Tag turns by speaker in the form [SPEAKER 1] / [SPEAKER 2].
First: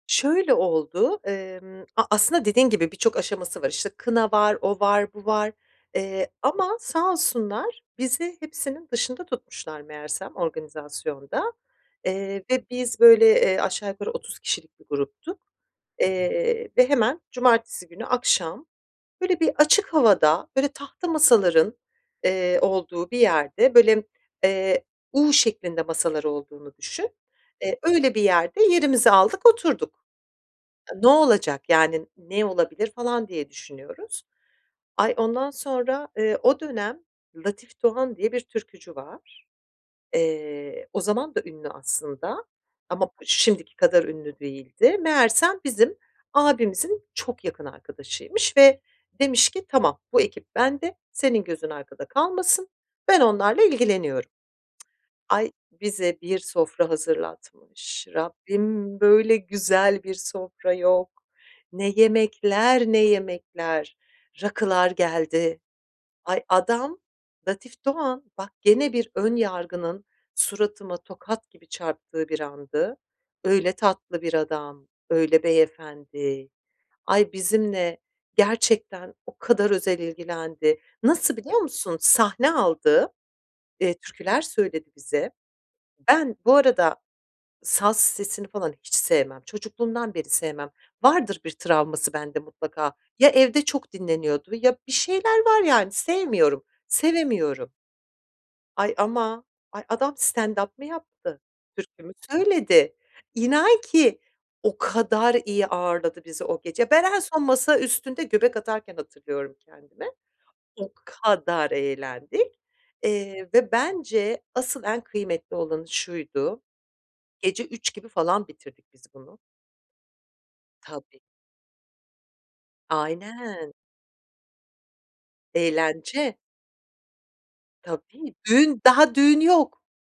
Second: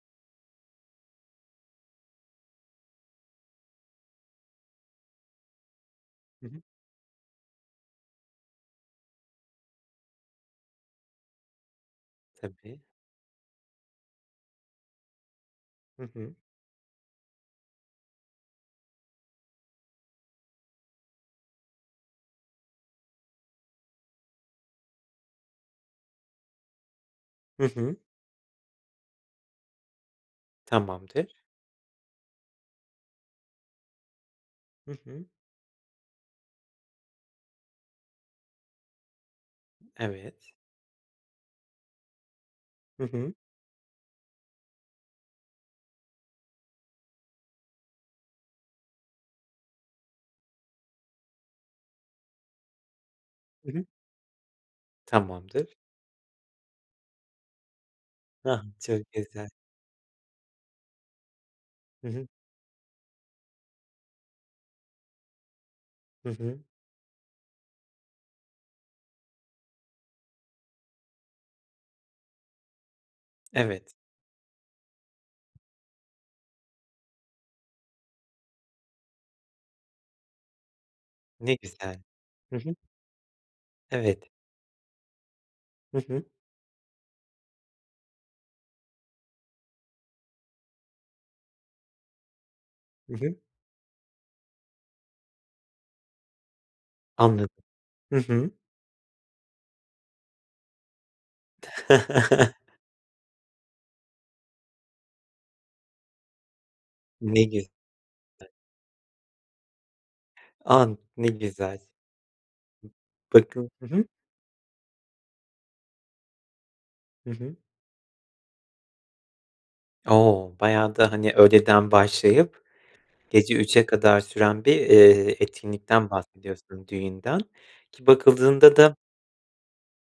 [SPEAKER 1] Şöyle oldu; emm, a aslında dediğin gibi birçok aşaması var. İşte, kına var, o var, bu var, eee,
[SPEAKER 2] Hı hı.
[SPEAKER 1] ama sağ olsunlar bizi hepsinin dışında tutmuşlar meğersem organizasyonda, eee, ve
[SPEAKER 2] Tabii.
[SPEAKER 1] biz böyle, eee ,aşağı yukarı 30 kişilik bir gruptuk.
[SPEAKER 2] Hı hı.
[SPEAKER 1] Eee, ve hemen, cumartesi günü, akşam böyle bir açık havada, böyle, tahta masaların, eee, olduğu bir yerde, böyle, eee, U şeklinde masalar olduğunu düşün,
[SPEAKER 2] Hı
[SPEAKER 1] eee,
[SPEAKER 2] hı.
[SPEAKER 1] öyle bir yerde yerimizi aldık oturduk. E, ne
[SPEAKER 2] Tamamdır.
[SPEAKER 1] olacak, yani, ne olabilir, falan diye düşünüyoruz.
[SPEAKER 2] Hı
[SPEAKER 1] Ay,
[SPEAKER 2] hı.
[SPEAKER 1] ondan sonra, eee, o dönem Latif Doğan diye bir türkücü var.
[SPEAKER 2] Evet.
[SPEAKER 1] Eee, o zaman da ünlü aslında
[SPEAKER 2] Hı
[SPEAKER 1] ama p
[SPEAKER 2] hı.
[SPEAKER 1] şimdiki kadar ünlü değildi. Meğersem, bizim abimizin çok yakın arkadaşıymış ve demiş ki, "Tamam, bu ekip bende, senin gözün arkada kalmasın, ben onlarla
[SPEAKER 2] Hı hı.
[SPEAKER 1] ilgileniyorum." Ay,
[SPEAKER 2] Tamamdır.
[SPEAKER 1] bize bir sofra hazırlatmış.
[SPEAKER 2] Ah,
[SPEAKER 1] Rabbim,
[SPEAKER 2] çok
[SPEAKER 1] böyle
[SPEAKER 2] güzel.
[SPEAKER 1] güzel bir sofra yok. Ne
[SPEAKER 2] Hı hı.
[SPEAKER 1] yemekler, ne yemekler, rakılar geldi.
[SPEAKER 2] Hı
[SPEAKER 1] Ay,
[SPEAKER 2] hı.
[SPEAKER 1] adam, Latif Doğan, bak gene bir ön yargının suratıma tokat gibi çarptığı bir andı. Öyle
[SPEAKER 2] Evet.
[SPEAKER 1] tatlı bir adam, öyle beyefendi. Ay, bizimle gerçekten o kadar özel ilgilendi. Nasıl
[SPEAKER 2] Ne
[SPEAKER 1] biliyor musun,
[SPEAKER 2] güzel.
[SPEAKER 1] sahne
[SPEAKER 2] Hı hı.
[SPEAKER 1] aldı, eee,
[SPEAKER 2] Evet.
[SPEAKER 1] türküler söyledi bize.
[SPEAKER 2] Hı hı.
[SPEAKER 1] Ben bu arada saz sesini falan hiç sevmem. Çocukluğumdan beri sevmem. Vardır bir travması bende mutlaka.
[SPEAKER 2] Hı
[SPEAKER 1] Ya,
[SPEAKER 2] hı.
[SPEAKER 1] evde çok dinleniyordu ya, bir şeyler var yani sevmiyorum,
[SPEAKER 2] Anladım.
[SPEAKER 1] sevemiyorum.
[SPEAKER 2] Hı hı.
[SPEAKER 1] Ay ama ay adam stand-up mı yaptı? Türkü mü söyledi? İnan ki, o kadar iyi ağırladı bizi o gece. Ben en
[SPEAKER 2] Ne
[SPEAKER 1] son masa
[SPEAKER 2] güzel.
[SPEAKER 1] üstünde göbek atarken hatırlıyorum kendimi.
[SPEAKER 2] A,
[SPEAKER 1] O
[SPEAKER 2] ne
[SPEAKER 1] kadar
[SPEAKER 2] güzel.
[SPEAKER 1] eğlendik, eee,
[SPEAKER 2] Bakım
[SPEAKER 1] ve
[SPEAKER 2] Hı hı.
[SPEAKER 1] bence asıl en kıymetli olanı şuydu;
[SPEAKER 2] Hı hı.
[SPEAKER 1] gece 03.00 gibi falan bitirdik biz bunu.
[SPEAKER 2] O, bayağı da,
[SPEAKER 1] Tabii.
[SPEAKER 2] hani, öğleden başlayıp, gece
[SPEAKER 1] Aynen.
[SPEAKER 2] 03.00'e kadar süren bir, eee, etkinlikten
[SPEAKER 1] Eğlence.
[SPEAKER 2] bahsediyorsun, düğünden, ki
[SPEAKER 1] Tabii,
[SPEAKER 2] bakıldığında
[SPEAKER 1] düğün,
[SPEAKER 2] da
[SPEAKER 1] daha düğün yok.